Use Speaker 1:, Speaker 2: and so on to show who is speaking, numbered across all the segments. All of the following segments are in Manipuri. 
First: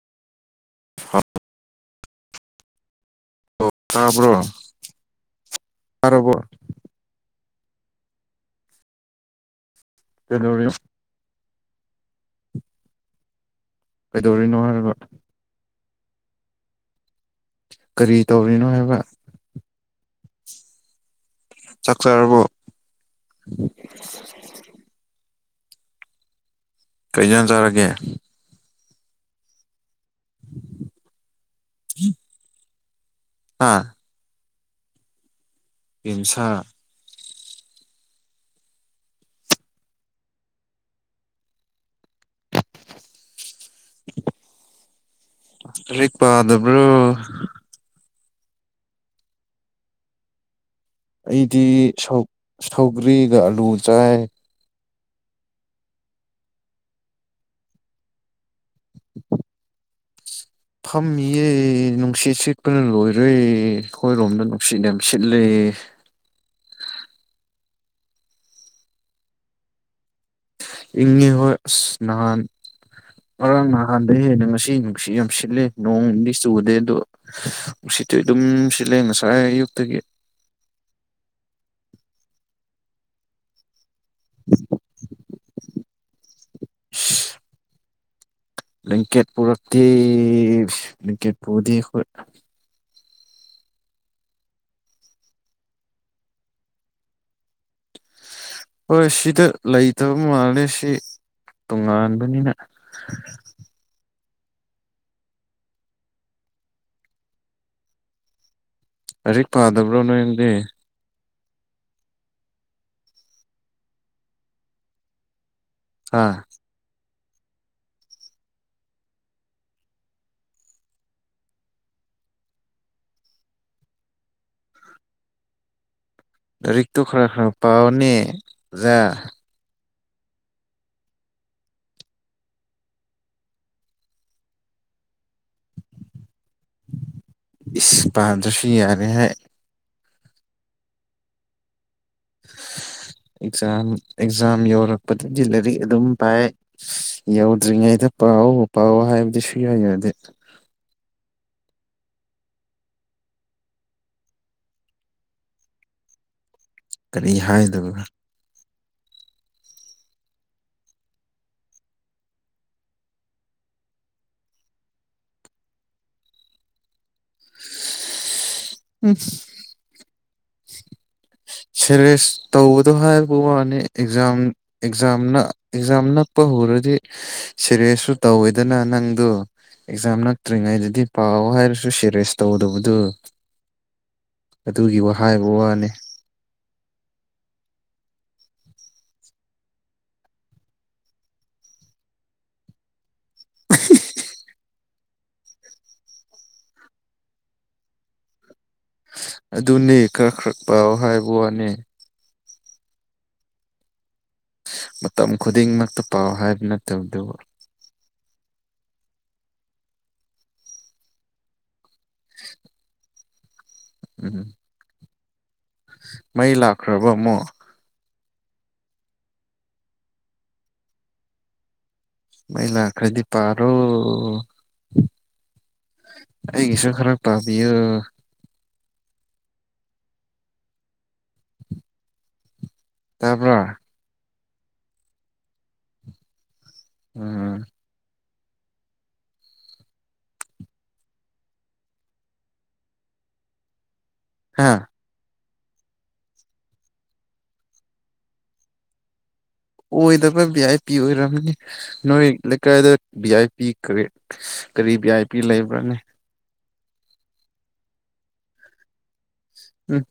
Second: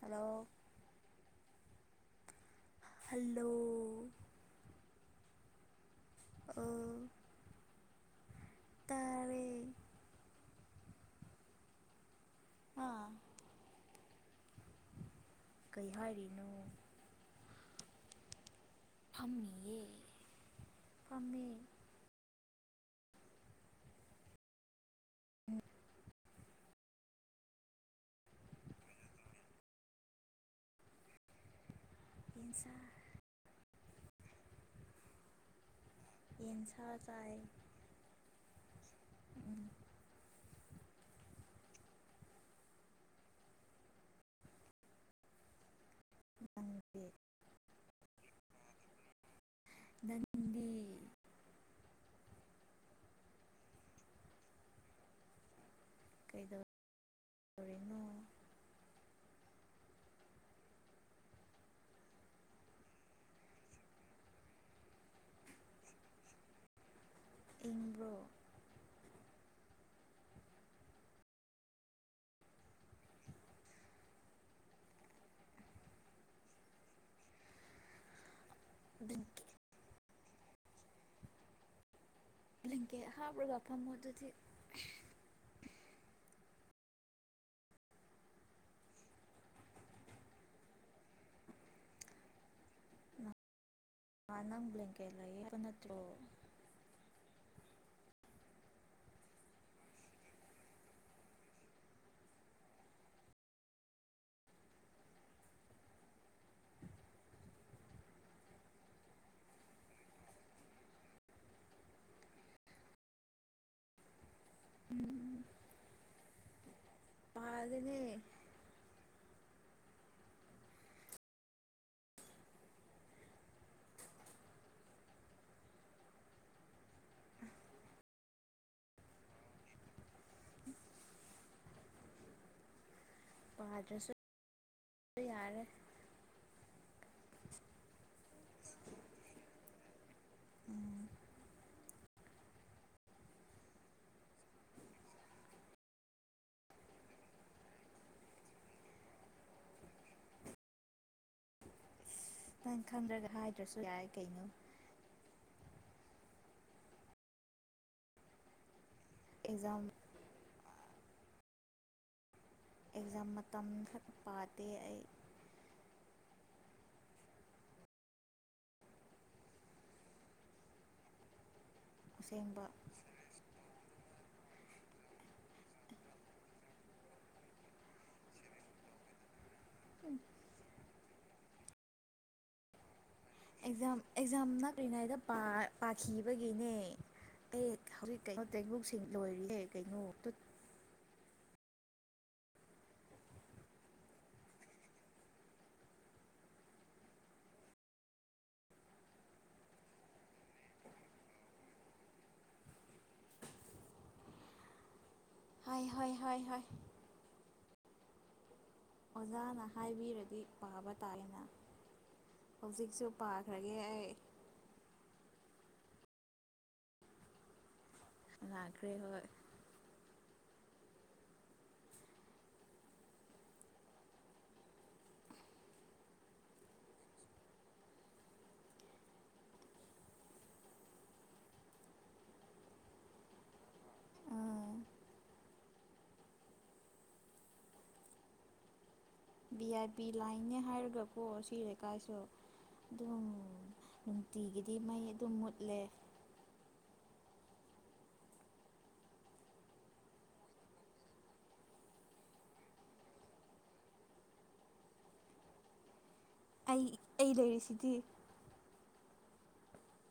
Speaker 1: ꯍꯂꯣ
Speaker 2: ꯑꯣ
Speaker 1: ꯍꯜꯂꯣ
Speaker 2: ꯇꯥꯔꯕ꯭ꯔꯣ ꯇꯔꯕ
Speaker 1: ꯑ ꯇꯥꯔꯦ
Speaker 2: ꯗ
Speaker 1: ꯑꯥ
Speaker 2: ꯀꯩꯗꯧꯔꯤꯅꯣ ꯍꯥꯏꯔꯕ
Speaker 1: ꯀꯩ ꯍꯥꯏꯔꯤꯅꯣ
Speaker 2: ꯀꯔꯤ ꯇꯧꯔꯤꯅꯣ ꯍꯥꯏ
Speaker 1: ꯐꯝꯃꯦ ꯐꯥꯝꯃꯦ
Speaker 2: ꯆꯥꯛꯆꯔꯕꯣ
Speaker 1: ꯎ
Speaker 2: ꯀꯩꯖꯥꯟ ꯆꯔꯒꯦ ꯎꯝ
Speaker 1: ꯌꯦꯟꯁꯥ
Speaker 2: ꯑꯥ
Speaker 1: ꯍꯟ
Speaker 2: ꯌꯦꯟꯁꯥ
Speaker 1: ꯁꯥ ꯇꯥꯏ
Speaker 2: ꯍꯧ ꯄ ꯑꯗꯨꯕ꯭ꯔꯣ
Speaker 1: ꯅꯟꯗꯤ
Speaker 2: ꯑꯩꯗꯤ ꯁꯧꯒ꯭ꯔꯤꯒ ꯑꯂꯨ ꯆꯥꯏ
Speaker 1: ꯀꯩꯗꯗꯣꯔꯤꯅꯣ
Speaker 2: ꯐꯝꯃꯤꯌꯦ ꯅꯨꯡꯁꯤꯠ ꯁꯤꯠꯄꯅ ꯂꯣꯏꯔꯦ ꯑꯩꯈꯣꯏꯔꯣꯝꯗ ꯅꯨꯡꯁꯤꯠ ꯌꯥꯝ ꯁꯤꯠꯂꯦ ꯀ
Speaker 1: ꯏꯟ꯭ꯔꯣ
Speaker 2: ꯏ ꯍꯣꯏ ꯁꯅꯍꯥꯟ ꯉꯔꯥꯡ ꯅꯍꯥꯟꯗꯒꯤ ꯍꯦꯟꯅ ꯉꯁꯤ ꯅꯨꯡꯁꯤꯠ ꯌꯥꯝ ꯁꯤꯠꯂꯦ ꯅꯣꯡꯗꯤ ꯆꯨꯗꯦ ꯑꯗꯣꯁꯤ ꯁꯤꯠꯇꯤ ꯑꯗꯨꯝ ꯁꯤꯠꯂꯦ ꯉꯁꯥꯏ
Speaker 1: ꯕ꯭ꯂꯦꯡꯀꯦꯠ
Speaker 2: ꯑꯌꯨꯛꯇꯒꯤ
Speaker 1: ꯂꯦꯡꯀꯦ ꯍꯥꯕ꯭ꯔꯒꯐꯝ ꯃꯣ ꯑꯗꯨꯗꯤ
Speaker 2: [unintelligible] ꯂꯤꯡꯀꯦꯠ ꯄꯨꯔꯛꯇꯗꯤ ꯂꯤꯡꯀꯦꯠ ꯄꯨꯗꯤ ꯑꯩꯈ
Speaker 1: ꯃꯥꯅ ꯭ꯂꯒꯦ ꯂꯌꯦꯄꯅ ꯊ꯭ꯔꯣ
Speaker 2: ꯍꯣꯏ ꯁꯤꯗ ꯂꯩꯇꯕ ꯃꯥꯜꯂꯦ ꯁꯤ ꯇꯣꯉꯥꯟꯕꯅꯤꯅ ꯑꯔꯤꯛ ꯄꯥꯗꯕ꯭ꯔꯣ ꯅꯌꯦꯡꯗꯤ
Speaker 1: ꯎꯝ ꯎ
Speaker 2: ꯑꯥ
Speaker 1: ꯄꯗꯅꯦ
Speaker 2: ꯔꯤꯛꯇ ꯈꯔ ꯈꯔ ꯄꯥꯎꯅꯦ ꯌꯥ
Speaker 1: ꯄꯥꯗ꯭ꯔꯁꯨ ꯌꯥꯔꯦ
Speaker 2: ꯏꯁ ꯄꯥꯗꯣꯁꯤ ꯌꯥꯔꯦ ꯍꯥꯏ
Speaker 1: ꯎꯝ
Speaker 2: [unintelligible] ꯑꯦꯛꯖꯝ ꯑꯦꯛꯖꯥꯝ ꯌꯧꯔꯛꯄꯗꯗꯤ ꯂꯥꯏꯔꯤꯛ ꯑꯗꯨꯝ ꯄꯥꯏ ꯌꯧꯗ꯭ꯔꯤꯉꯩꯗ ꯄꯥꯛꯑꯣ ꯄꯥꯛꯑꯣ ꯍꯥꯏꯕꯗꯤ ꯁꯨ ꯌꯥꯏꯗꯦ
Speaker 1: ꯅꯪ ꯈꯟꯗ꯭ꯔꯒ ꯍꯥꯏꯗ꯭ꯔꯁꯨ ꯌꯥꯏ ꯀꯩꯅꯣ
Speaker 2: ꯀꯔꯤ ꯍꯥꯏꯗꯕ
Speaker 1: ꯑꯦꯛꯖꯥꯝ ꯑꯦꯛꯖꯥꯝ ꯃꯇꯝ ꯈꯛ ꯄꯥꯗꯦ ꯑꯩ
Speaker 2: ꯎꯝ ꯁꯦꯔꯚꯦꯁ
Speaker 1: ꯑꯁꯦꯡꯕ
Speaker 2: ꯇꯧꯕꯗꯣ ꯍꯥꯏꯕ ꯋꯥꯅꯤ ꯑꯦꯛꯖꯥꯝ ꯑꯦꯛꯖꯥꯝ ꯑꯦꯛꯖꯥꯝ ꯅꯛꯄ ꯍꯧꯔꯗꯤ ꯁꯦꯔꯤꯌꯁꯁꯨ ꯇꯧꯋꯦꯗꯅ ꯅꯪꯗꯣ ꯑꯦꯛꯖꯥꯝ ꯅꯠꯇ꯭ꯔꯤꯉꯩꯗꯗꯤ ꯄꯥꯎ ꯍꯥꯏꯔꯁꯨ ꯁꯦꯔꯦꯁ ꯇꯧꯗꯕꯗꯨ
Speaker 1: ꯑꯦꯛꯖꯥꯝ ꯑꯦꯛꯖꯥꯝ
Speaker 2: ꯑꯗꯨꯒꯤ
Speaker 1: ꯅꯛꯔꯤꯉꯩꯗ
Speaker 2: ꯍꯥꯏꯕ ꯋꯥꯅꯤ
Speaker 1: ꯄꯥꯈꯤꯕꯒꯤꯅꯦ ꯑꯦ ꯍꯧꯖꯤꯛ ꯀꯩꯅꯣ ꯇꯦꯡꯛꯁꯤꯡ ꯂꯣꯏꯔꯤꯌꯦ ꯀꯩꯅꯣ
Speaker 2: [unintelligible] ꯑꯗꯨꯅꯤ ꯈꯔꯛ ꯈꯔꯛ ꯄ ꯍꯥꯏꯕ ꯋꯥꯅꯤ ꯃꯇꯝ
Speaker 1: ꯍꯥꯏ
Speaker 2: ꯈꯨꯗꯤꯡꯃꯛꯇ
Speaker 1: ꯍꯣꯏ
Speaker 2: ꯄꯥꯎ
Speaker 1: ꯍꯣꯏ ꯍꯣꯏ
Speaker 2: ꯍꯥꯏꯕ ꯅꯠꯇꯕ ꯑꯗꯨꯕꯨ
Speaker 1: ꯑꯣꯖꯥꯅ ꯍꯥꯏꯕꯤꯔꯗꯤ ꯄꯥꯕ ꯇꯥꯏꯅ ꯍꯧꯖꯤꯛꯁꯨ ꯄꯥꯔꯔꯒꯦ
Speaker 2: ꯎꯝ ꯃꯩ ꯂꯥꯛꯈ꯭ꯔꯕ ꯑꯃꯣ
Speaker 1: ꯂꯅꯥꯈꯔꯤ ꯍꯣꯏ
Speaker 2: ꯃꯥꯏ ꯂꯈꯔꯗꯤ ꯄꯥꯔꯣ ꯑꯩ ꯀꯁ ꯈꯔꯞ ꯄꯥꯝꯣ ꯇꯄ
Speaker 1: ꯎꯝ
Speaker 2: ꯎꯝ
Speaker 1: ꯚꯤ ꯑꯥꯏ ꯤ ꯂꯥꯏꯅꯦ ꯍꯥꯏꯔꯒꯀꯣ ꯁꯤ ꯂꯩꯀꯥꯏꯁꯨ ꯑꯗꯨꯝ
Speaker 2: ꯍꯥ
Speaker 1: ꯅꯨꯡꯇꯤꯒꯤꯗꯤ ꯃꯩ ꯑꯗꯨꯝ ꯃꯨꯠꯂꯦ
Speaker 2: ꯑꯣꯏꯗꯕ ꯚꯤ ꯑꯥꯏ ꯄꯤ ꯑꯣꯏꯔꯝꯃꯤ ꯅꯣꯏ ꯂꯩꯀꯥꯏꯗ ꯚꯤ ꯑꯥꯏ ꯄꯤ ꯀ ꯀꯔꯤ ꯕꯤꯤ ꯑꯥꯏ ꯄꯤ ꯂꯩꯕ꯭ꯔꯅꯤ
Speaker 1: ꯑꯩ ꯑꯩ ꯂꯩꯔꯤꯁꯤꯗꯤ
Speaker 2: ꯎꯝ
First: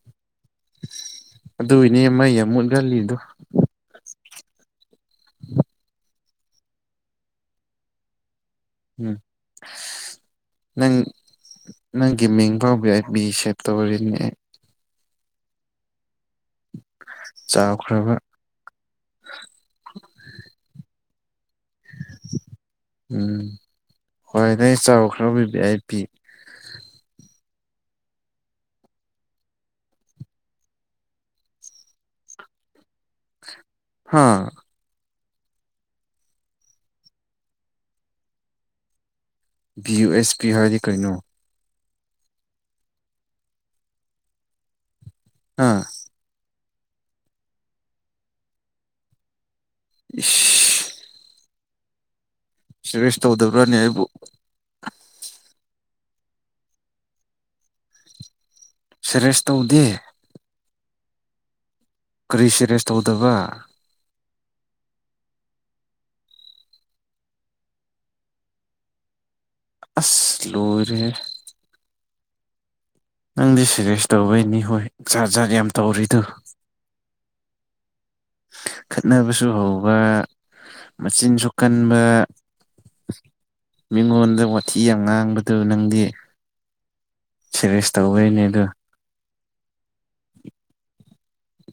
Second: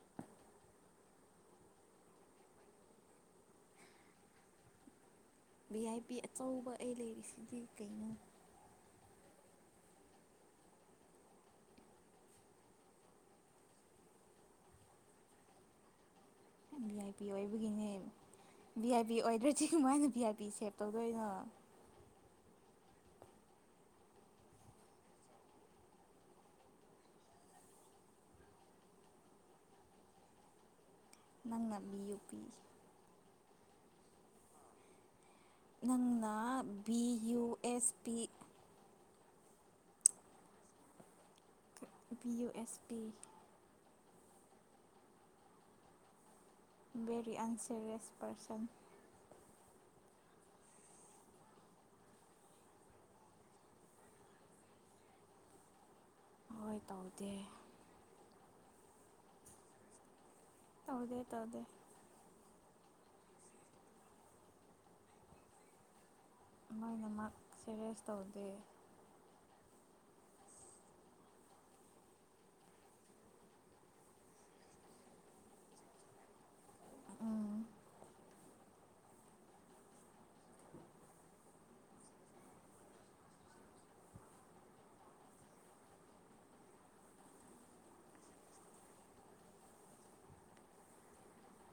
Speaker 2: ꯑꯗꯨꯏꯅꯦ ꯃꯩ ꯌꯥꯝ ꯃꯨꯠꯍꯜꯂꯤꯗꯣ
Speaker 1: ꯚꯤ ꯑꯥꯏ ꯄꯤ ꯑꯆꯧꯕ ꯑꯩ ꯂꯩꯔꯤꯁꯤꯗꯤ ꯀꯩꯅꯣ
Speaker 2: ꯎꯝ ꯅꯪ ꯅꯪꯒꯤ ꯃꯤꯡ ꯐꯥꯎꯕ ꯑꯩꯕꯤ ꯁꯦꯞꯇꯔꯤꯅꯦ
Speaker 1: ꯚꯤ ꯑꯥꯏ ꯄꯤ ꯑꯣꯏꯕꯒꯤꯅꯦ
Speaker 2: ꯆꯥꯎꯈ꯭ꯔꯕ
Speaker 1: ꯚꯤ ꯑꯥꯏ ꯄꯤ ꯑꯣꯏꯗ꯭ꯔꯣꯁꯤ ꯀꯃꯥꯏꯅ ꯚꯤ ꯑꯥꯏ ꯄꯤ ꯁꯦꯞ ꯇꯧꯗꯣꯏꯅꯣ
Speaker 2: ꯎꯝ ꯍꯣꯏ ꯅꯪ ꯆꯥꯎꯕ ꯈꯔ ꯄꯤꯕ ꯑꯩ ꯄꯤ
Speaker 1: ꯅꯪꯅꯕꯤ ꯌꯨ ꯄꯤ
Speaker 2: ꯍꯥꯥ
Speaker 1: ꯅꯪꯅ ꯚꯤ ꯌꯨ ꯑꯦꯁ ꯄꯤ
Speaker 2: ꯚ ꯌꯨ ꯑꯦꯁ ꯄꯤ ꯍꯥꯏꯗꯤ ꯀꯔꯤꯩꯅꯣ
Speaker 1: ꯄꯕꯤ ꯌꯨ ꯑꯦꯁ ꯄꯤ
Speaker 2: ꯑꯥ
Speaker 1: ꯦꯔꯤ ꯑꯟꯁꯦꯔꯤꯌꯥꯁ ꯄꯔꯁꯟ
Speaker 2: [unintelligible] ꯁꯤꯦꯁ ꯇꯧꯗꯕ꯭ꯔꯅꯤ ꯑꯩꯕꯨ
Speaker 1: ꯍꯣꯏ ꯇꯧꯗꯦ
Speaker 2: ꯁꯦꯔꯦꯁ ꯇꯧꯗꯦ
Speaker 1: ꯇꯗꯦ ꯇꯧꯗꯦ
Speaker 2: ꯀꯔꯤ ꯁꯦꯔꯦꯁ ꯇꯧꯗꯕ
Speaker 1: ꯂꯣꯏꯅꯃꯛ ꯁꯦꯔꯤꯁ ꯇꯧꯗꯦ
Speaker 2: ꯑꯁ ꯂꯨꯨꯔꯦ ꯅꯪꯗꯤ ꯁꯦꯔꯦꯁ ꯇꯧꯕꯩꯅꯤ ꯍꯣꯏꯖꯥꯔ ꯖꯥꯔ ꯌꯥꯝ ꯇꯧꯔꯤꯗꯨꯣ
Speaker 1: ꯎꯝ
Speaker 2: ꯈꯠꯅꯕꯁꯨ ꯍꯧꯕ ꯃꯆꯤꯟꯁꯨ ꯀꯟꯕ ꯃꯤꯉꯣꯟꯗ ꯋꯥꯊꯤ ꯌꯥꯝ ꯉꯥꯡꯕꯗꯨ ꯅꯪꯗꯤ ꯁꯦꯔꯤꯁ ꯇꯧꯕꯩꯅꯦ ꯑ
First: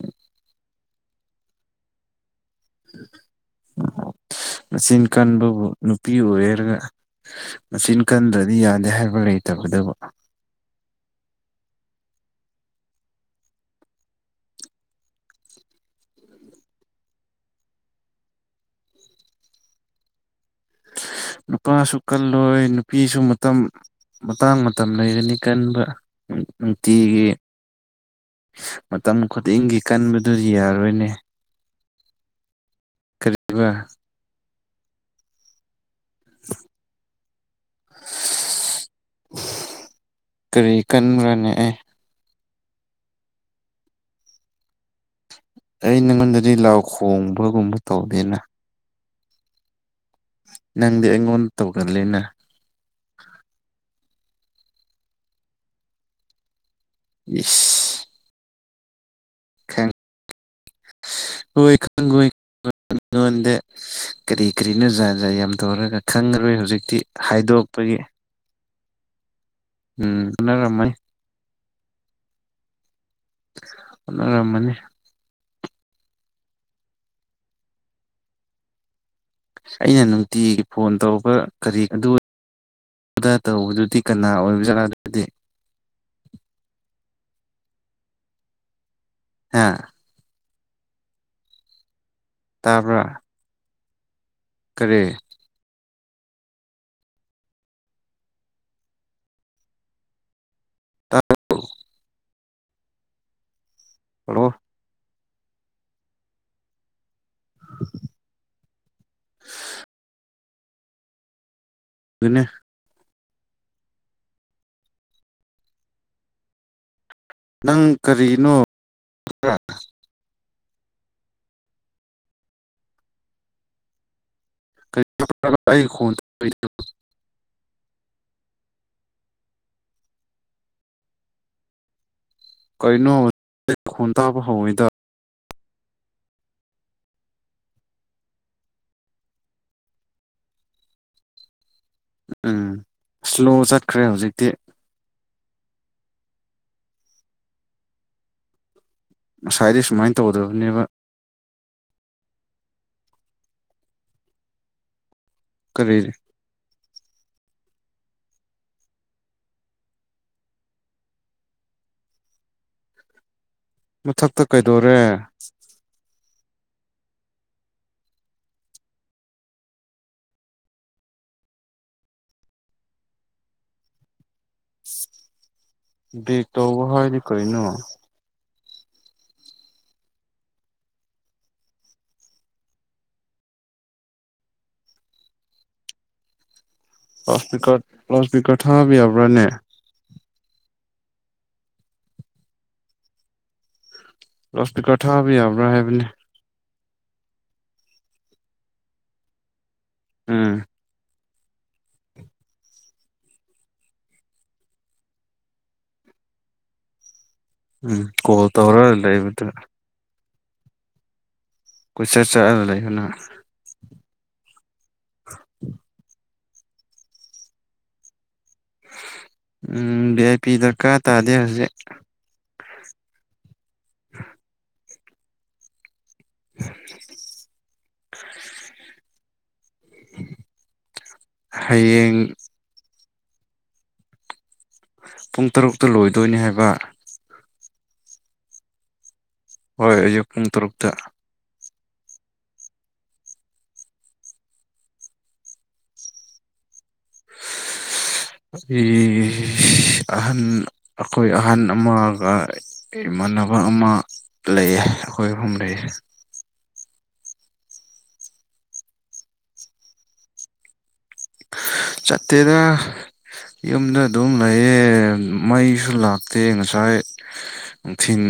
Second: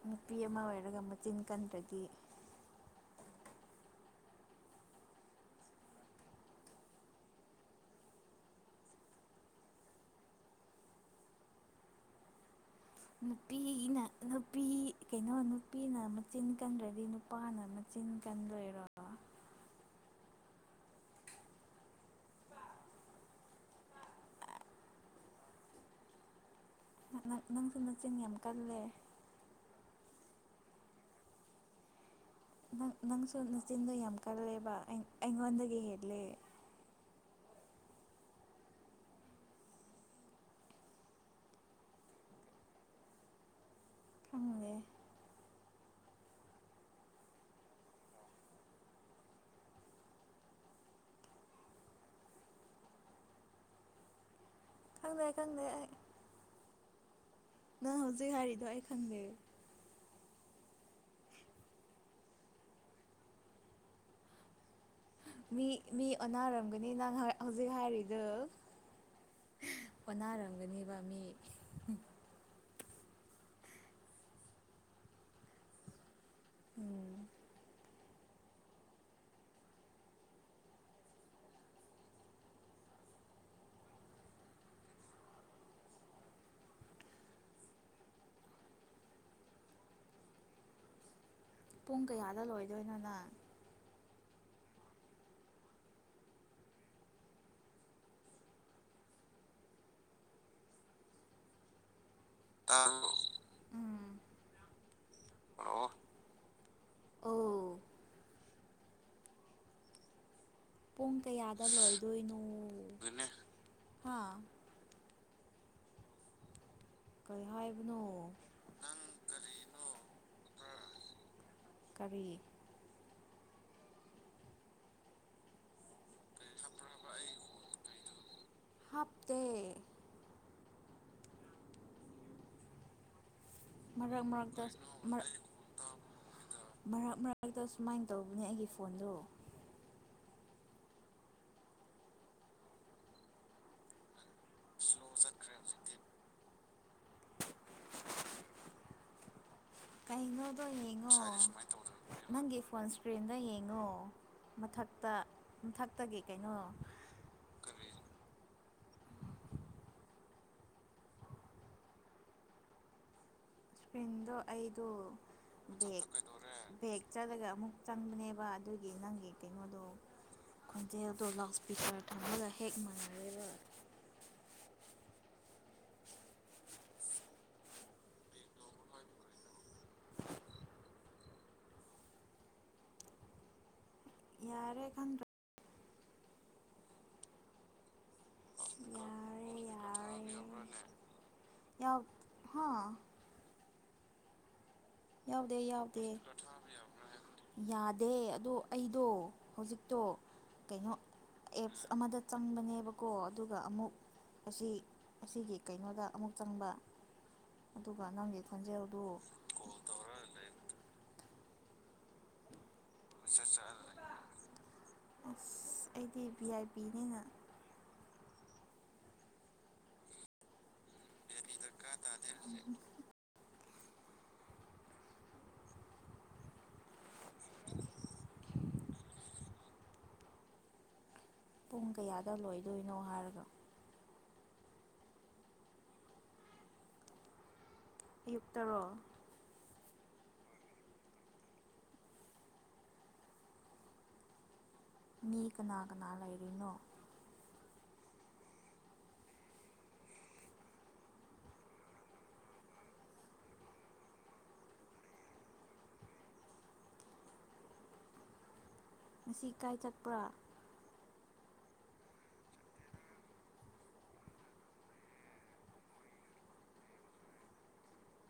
Speaker 1: ꯅꯨꯄꯤ ꯑꯃ ꯑꯣꯏꯔꯒ ꯃꯆꯤꯟ ꯀꯟꯗ꯭ꯔꯗꯤ
Speaker 2: ꯃꯆꯤꯟ ꯀꯟꯕꯕꯨ ꯅꯨꯄꯤ ꯑꯣꯏꯔꯒ ꯃꯆꯤꯟ ꯀꯟꯗ꯭ꯔꯗꯤ ꯌꯥꯗꯦ ꯍꯥꯏꯕ ꯂꯩꯇꯕꯗꯕꯨ
Speaker 1: ꯅꯨꯄꯤꯅ ꯅꯨꯄꯤ ꯀꯩꯅꯣ ꯅꯨꯄꯤꯅ ꯃꯆꯤꯟ ꯀꯟꯗ꯭ꯔꯗꯤ ꯅꯨꯄꯥꯅ ꯃꯆꯤꯟ ꯇꯤꯟ ꯀꯥꯟꯗꯔꯣ
Speaker 2: [unintelligible] ꯅꯨꯄꯥꯁꯨ ꯀꯜꯂꯣꯏ ꯅꯨꯄꯤꯁꯨ ꯃꯇꯝ ꯃꯇꯥꯡ ꯃꯇꯝ ꯂꯩꯒꯅꯤ ꯀꯟꯕ ꯅꯨꯡꯇꯤꯒꯤ
Speaker 1: ꯅꯪ ꯅꯪꯁꯨ ꯃꯆꯤꯟ ꯌꯥꯝ ꯀꯜꯂꯦ
Speaker 2: ꯃꯇꯝ ꯈꯨꯗꯤꯡꯒꯤ ꯀꯟꯕ ꯑꯗꯨꯗꯤ ꯌꯥꯔꯣꯏꯅꯦ
Speaker 1: ꯅꯪ ꯅꯪꯁꯨ
Speaker 2: ꯀꯔꯤꯕ
Speaker 1: ꯆꯤꯟꯗꯣ ꯌꯥꯝ ꯀꯜꯂꯦꯕ ꯑꯩꯉꯣꯟꯗꯗꯒꯤ ꯍꯦꯂꯦ
Speaker 2: [unintelligible] ꯀꯔꯤ ꯀꯟꯈ꯭ꯔꯅꯦ ꯑꯦ
Speaker 1: ꯀꯪꯦ
Speaker 2: ꯑꯩ ꯅꯪꯉꯣꯟꯗꯗꯤ ꯂꯥꯎ ꯈꯣꯡꯕꯒꯨꯝꯕ ꯇꯧꯗꯦꯅ ꯅꯪꯗꯤ ꯑꯩꯉꯣꯟꯗ ꯇꯧꯒꯜꯂꯤꯅ
Speaker 1: ꯈꯪꯗ ꯈꯪꯗ
Speaker 2: ꯌꯦ
Speaker 1: ꯅ ꯍꯧꯖꯤꯛ ꯍꯥꯏꯔꯤꯗꯋꯥꯏ ꯈꯪꯗꯦ
Speaker 2: ꯈ ꯍꯣꯏ ꯈꯪ ꯍ ꯀꯔꯤ ꯀ꯭ꯔꯤꯅ ꯆꯥꯔꯖꯔ ꯌꯥꯝ
Speaker 1: ꯃꯤ
Speaker 2: ꯇꯧꯔꯒ
Speaker 1: ꯃꯤ
Speaker 2: ꯈꯪꯈꯔꯣꯏ
Speaker 1: ꯑꯣꯟꯅꯔꯝꯒꯅꯤ
Speaker 2: ꯍꯧꯖꯤꯛꯇꯤ
Speaker 1: ꯅꯪ ꯍꯧꯖꯤꯛ
Speaker 2: ꯍꯥꯏꯗꯣꯛꯄꯒꯤ
Speaker 1: ꯍꯥꯏꯔꯤꯗꯣ
Speaker 2: ꯎꯝ ꯍꯣꯠꯅꯔꯝꯃꯅꯤ
Speaker 1: ꯑꯣꯟꯅꯔꯝꯒꯅꯦꯕ ꯃꯤ
Speaker 2: ꯔꯅꯤ
Speaker 1: ꯎꯝ
Speaker 2: ꯑꯩꯅ ꯅꯨꯡꯇꯤꯒꯤ ꯐꯣꯟ ꯇꯧꯕ ꯀꯔꯤ ꯑꯗꯨ ꯑꯣꯗ ꯇꯧꯕꯗꯨꯗꯤ ꯀꯅꯥ ꯑꯣꯏꯕꯖꯗꯤ ꯍꯥ
Speaker 1: ꯄꯨꯡ ꯀꯌꯥꯗ ꯂꯣꯏꯗꯣꯏꯅꯣꯅꯦ
Speaker 2: ꯀꯔꯦ ꯑꯣ
Speaker 1: ꯑ
Speaker 2: ꯍꯜꯂꯣ
Speaker 1: ꯑꯣ
Speaker 2: [unintelligible]
Speaker 1: ꯄꯨꯡ ꯀꯌꯥꯗ ꯂꯣꯏꯗꯣꯏꯅꯣ
Speaker 2: ꯑꯗꯨꯅꯦ
Speaker 1: ꯍꯥ
Speaker 2: ꯅꯪ
Speaker 1: ꯍꯥꯏꯕꯅꯣ
Speaker 2: ꯀꯔꯤꯅꯣ
Speaker 1: ꯀꯕꯤ
Speaker 2: ꯑꯩꯣꯟ
Speaker 1: ꯍꯥꯞꯇ
Speaker 2: ꯀꯩꯅꯅ
Speaker 1: ꯃꯔꯛ ꯃꯔꯛꯗ ꯃꯔꯛ ꯃꯔꯛ ꯃꯔꯛꯇ ꯁꯨꯃꯥꯏꯅ ꯇꯧꯕꯅꯦ ꯑꯩꯒꯤ ꯐꯣꯟꯗꯣ
Speaker 2: ꯎꯝ ꯏꯁꯂꯣ ꯆꯠꯈ꯭ꯔꯦ ꯍꯧꯖꯤꯛꯇꯤ
Speaker 1: ꯁꯂꯣ ꯆꯠꯈ꯭ꯔꯦ ꯍꯧꯖꯤꯛꯇꯤ
Speaker 2: ꯉꯁꯥꯏꯗꯤ ꯁꯨꯃꯥꯏꯅ
Speaker 1: ꯀꯩꯉꯣꯗꯣ
Speaker 2: ꯇꯧꯗꯕꯅꯦꯕ
Speaker 1: ꯌꯦꯉꯣ ꯅꯪꯒꯤ ꯀꯣꯟ ꯏꯁꯀ꯭ꯔꯤꯟꯗ ꯌꯦꯡꯉꯣ ꯃꯊꯛꯇ
Speaker 2: ꯀꯔꯤ
Speaker 1: ꯃꯊꯛꯇꯒꯤ ꯀꯩꯅꯣ ꯏꯁꯄ꯭ꯔꯤꯟꯗꯣ
Speaker 2: ꯃꯊꯛꯇ
Speaker 1: ꯑꯩꯗꯣ
Speaker 2: ꯀꯩꯗꯧꯔꯦ
Speaker 1: ꯕꯦꯛ ꯕꯦꯦꯛ ꯆꯠꯂꯒ ꯑꯃꯨꯛ ꯆꯪꯕꯅꯦꯕ ꯑꯗꯨꯒꯤ ꯅꯪꯒꯤ ꯀꯩꯅꯣꯗꯣ ꯈꯣꯟꯖꯦꯜꯗꯣ ꯂꯥꯎꯠ ꯏꯁꯄꯤꯀꯔ ꯊꯝꯃꯒ ꯍꯦꯛ ꯃꯥꯟꯅꯔꯦꯕ
Speaker 2: [unintelligible] ꯇꯧꯕ ꯍꯗꯤ ꯀꯅꯣ
Speaker 1: ꯌꯥꯔꯦ ꯈꯪꯗ꯭ꯔꯥ
Speaker 2: ꯀꯥꯁꯄꯤꯀꯔ ꯊꯥꯕ ꯌꯥꯕ꯭ꯔꯥꯅꯦ
Speaker 1: ꯌꯥꯔꯦ ꯌꯥꯔꯦ ꯌꯥꯎ ꯍ
Speaker 2: ꯔꯁꯇ ꯀꯊꯕꯤ ꯌꯥꯕ ꯔꯦꯅꯤ
Speaker 1: ꯌꯥꯎꯗꯦ ꯌꯥꯗꯦ ꯑꯗꯣ ꯑꯩꯗꯣ ꯍꯧꯖꯤꯛꯇꯣ
Speaker 2: ꯎꯝ
Speaker 1: ꯀꯩꯅꯣ ꯑꯦꯞꯁ ꯑꯃꯗ ꯆꯪꯕꯅꯦꯕꯀꯣ ꯑꯗꯨꯒ ꯑꯃꯨꯛ ꯑꯁꯤ ꯑꯁꯤꯒꯤ ꯀꯩꯅꯣꯗ ꯑꯃꯨꯛ ꯆꯪꯕ
Speaker 2: ꯎꯝ
Speaker 1: ꯑꯗꯨꯒ ꯅꯪꯒꯤ
Speaker 2: ꯀꯣꯜ ꯇꯧꯔꯒ
Speaker 1: ꯈꯣꯟꯖꯦꯜꯗꯨ
Speaker 2: ꯂꯩꯕꯗꯨ ꯀ ꯆꯔ ꯆ ꯂꯩ
Speaker 1: ꯑꯩꯗꯤ ꯄꯤ ꯑꯥꯏ ꯄꯕꯤꯅꯤꯅ
Speaker 2: ꯎ ꯚꯤ ꯑꯥꯏ ꯄꯤ ꯗꯔꯀꯥꯔ ꯇꯥꯗꯦ ꯍꯧꯖꯤꯛ
Speaker 1: ꯎ
Speaker 2: [unintelligible] ꯎꯝ [unintelligible]
Speaker 1: ꯄꯨꯡ ꯀꯌꯥꯗ ꯂꯣꯏꯗꯣꯏꯅꯣ ꯍꯥꯏꯔꯒ
Speaker 2: ꯄꯨꯡ ꯇꯔꯨꯛꯇ ꯂꯣꯏꯗꯣꯏꯅꯤ ꯍꯥꯏꯕ
Speaker 1: ꯑꯌꯨꯛ ꯇꯔꯣ
Speaker 2: ꯍꯣꯏ ꯑꯌꯨꯛ ꯄꯨꯡ ꯇꯔꯨꯛꯗ
Speaker 1: ꯃꯤ ꯀꯅꯥ ꯀꯅꯥ ꯂꯩꯔꯤꯅꯣ
Speaker 2: ꯍ ꯑꯩ ꯑꯍꯟ ꯑꯩꯈꯣꯏ ꯑꯍꯟ ꯑꯃꯒꯃ ꯅꯕ ꯑꯃ ꯂꯩꯌꯦ ꯑꯩꯈꯣꯏ ꯑꯐꯝ ꯂꯩꯦ
Speaker 1: ꯉꯁꯤ ꯏꯀꯥꯏ ꯆꯠꯄ꯭ꯔꯥ
Speaker 2: ꯆꯠꯠꯇꯦꯗ ꯌꯨꯝꯗ ꯑꯗꯨꯝ ꯂꯩꯌꯦ ꯃꯩꯁꯨ ꯂꯥꯛꯇꯦ ꯉꯁꯥꯏ ꯅꯨꯡꯊꯤꯜ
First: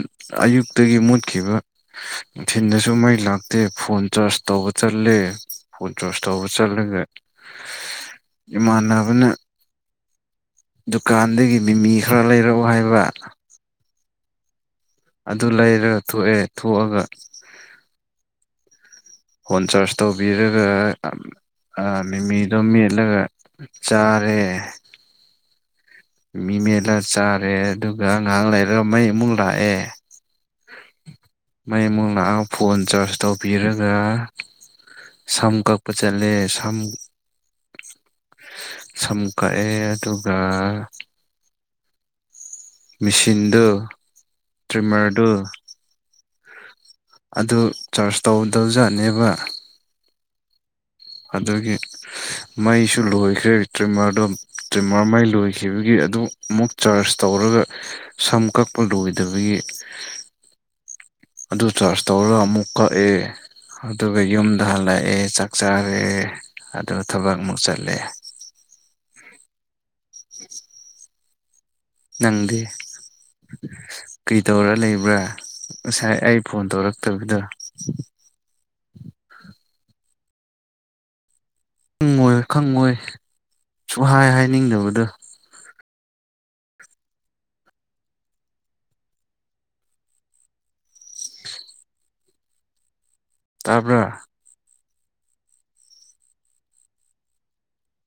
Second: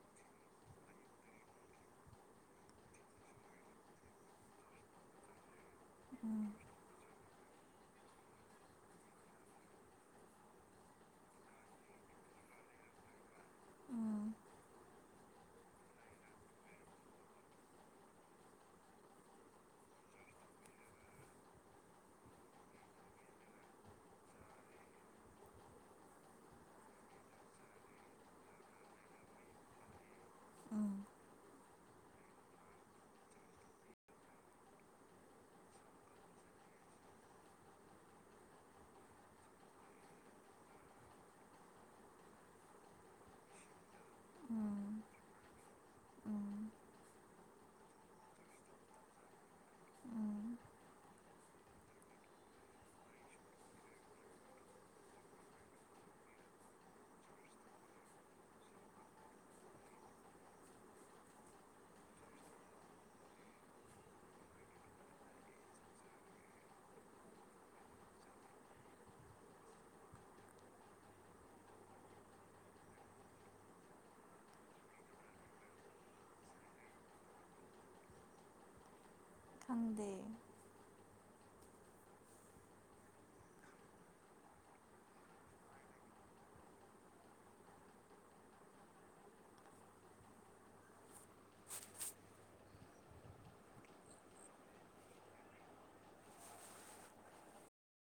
Speaker 2: ꯑꯌꯨꯛꯇꯒꯤ ꯃꯨꯠꯈꯤꯕ ꯅꯨꯡꯊꯤꯟꯗꯁꯨ ꯃꯩ ꯂꯥꯛꯇꯦ ꯐꯣꯟ ꯆꯥꯔꯖ ꯇꯧꯕ ꯆꯠꯂꯦ ꯐꯣꯟ ꯆ꯭ꯔꯁ
Speaker 1: ꯎꯝ
Speaker 2: ꯇꯧꯕ ꯆꯠꯂꯒ ꯏꯃꯥꯟꯅꯕꯅ ꯗꯨꯀꯥꯟꯗꯒꯤ ꯃꯤꯃꯤ ꯈꯔ ꯂꯩꯔꯛꯎ ꯍꯥꯏꯕ
Speaker 1: ꯎꯝ
Speaker 2: ꯑꯗꯨ ꯂꯩꯔꯒ ꯊꯣꯛꯑꯦ ꯊꯣꯛꯑꯒ ꯐꯣꯟ ꯆꯥꯔꯖ ꯇꯧꯕꯤꯔꯒ ꯃꯤꯃꯤꯗꯣ ꯃꯦꯠꯂꯒ ꯆꯥꯔꯦ ꯃꯤ ꯃꯦꯠꯂꯒ ꯆꯥꯔꯦ ꯑꯗꯨꯒ ꯉꯛ ꯂꯩꯔꯒ ꯃꯩ ꯑꯃꯨꯛ ꯂꯥꯛꯑꯦ
Speaker 1: ꯎꯝ
Speaker 2: ꯃꯩ ꯃꯨꯛ ꯂꯥꯛꯑꯒ ꯐꯣꯟ ꯆꯥꯔꯖ ꯇꯧꯕꯤꯔꯒ ꯁꯝ ꯀꯛꯄ ꯆꯠꯂꯦ ꯁꯝ ꯁꯝ ꯀꯛꯑꯦ ꯑꯗꯨꯒ ꯃꯦꯁꯤꯟꯗꯨ
Speaker 1: ꯎꯝ
Speaker 2: ꯇ꯭ꯔꯤꯝꯃꯔꯗꯨ
Speaker 1: ꯎꯝ
Speaker 2: ꯑꯗꯨ ꯆꯥꯔꯖ ꯇꯧꯗꯧꯖꯥꯠꯅꯦꯕ
Speaker 1: ꯎꯝ
Speaker 2: ꯑꯗꯨꯒꯤ ꯃꯩꯁꯨ ꯂꯣꯏꯈ꯭ꯔꯦ ꯇ꯭ꯔꯤꯝꯃꯔꯗꯣ ꯇ꯭ꯔꯤꯝꯃꯔ ꯃꯩ ꯂꯣꯏꯈꯤꯕꯒꯤ ꯑꯗꯨ ꯑꯃꯨꯛ ꯆꯥꯔꯖ ꯇꯧꯔꯒ ꯁꯝ ꯀꯛꯄ ꯂꯣꯏꯗꯕꯒꯤ ꯑꯗꯨ ꯆꯥꯔꯖ ꯇꯧꯔꯒ ꯑꯃꯨꯛ ꯀꯛꯑꯦ ꯑꯗꯨꯒ ꯌꯨꯝꯗ ꯍꯜꯂꯛꯑꯦ ꯆꯥꯛ ꯆꯥꯔꯦ ꯑꯗꯨ ꯊꯕꯛꯃꯨꯛ ꯆꯠꯂꯦ [inaudible] [inaudible] ꯅꯪꯗꯤ ꯀꯩ ꯇꯧꯔ ꯂꯩꯕ꯭ꯔꯥ ꯉꯁꯥꯏ ꯑꯩ ꯐꯣꯟ ꯇꯧꯔꯛꯇꯕꯤꯗꯣ [inaudible]
Speaker 1: ꯈꯪꯗꯦ
Speaker 2: ꯈꯪꯉꯣꯏ ꯈꯪꯉꯣꯏ ꯁꯨꯍꯥꯢ ꯍꯥꯏꯅꯤꯡꯗꯕꯗꯣ ꯇ꯭ꯕꯔꯥ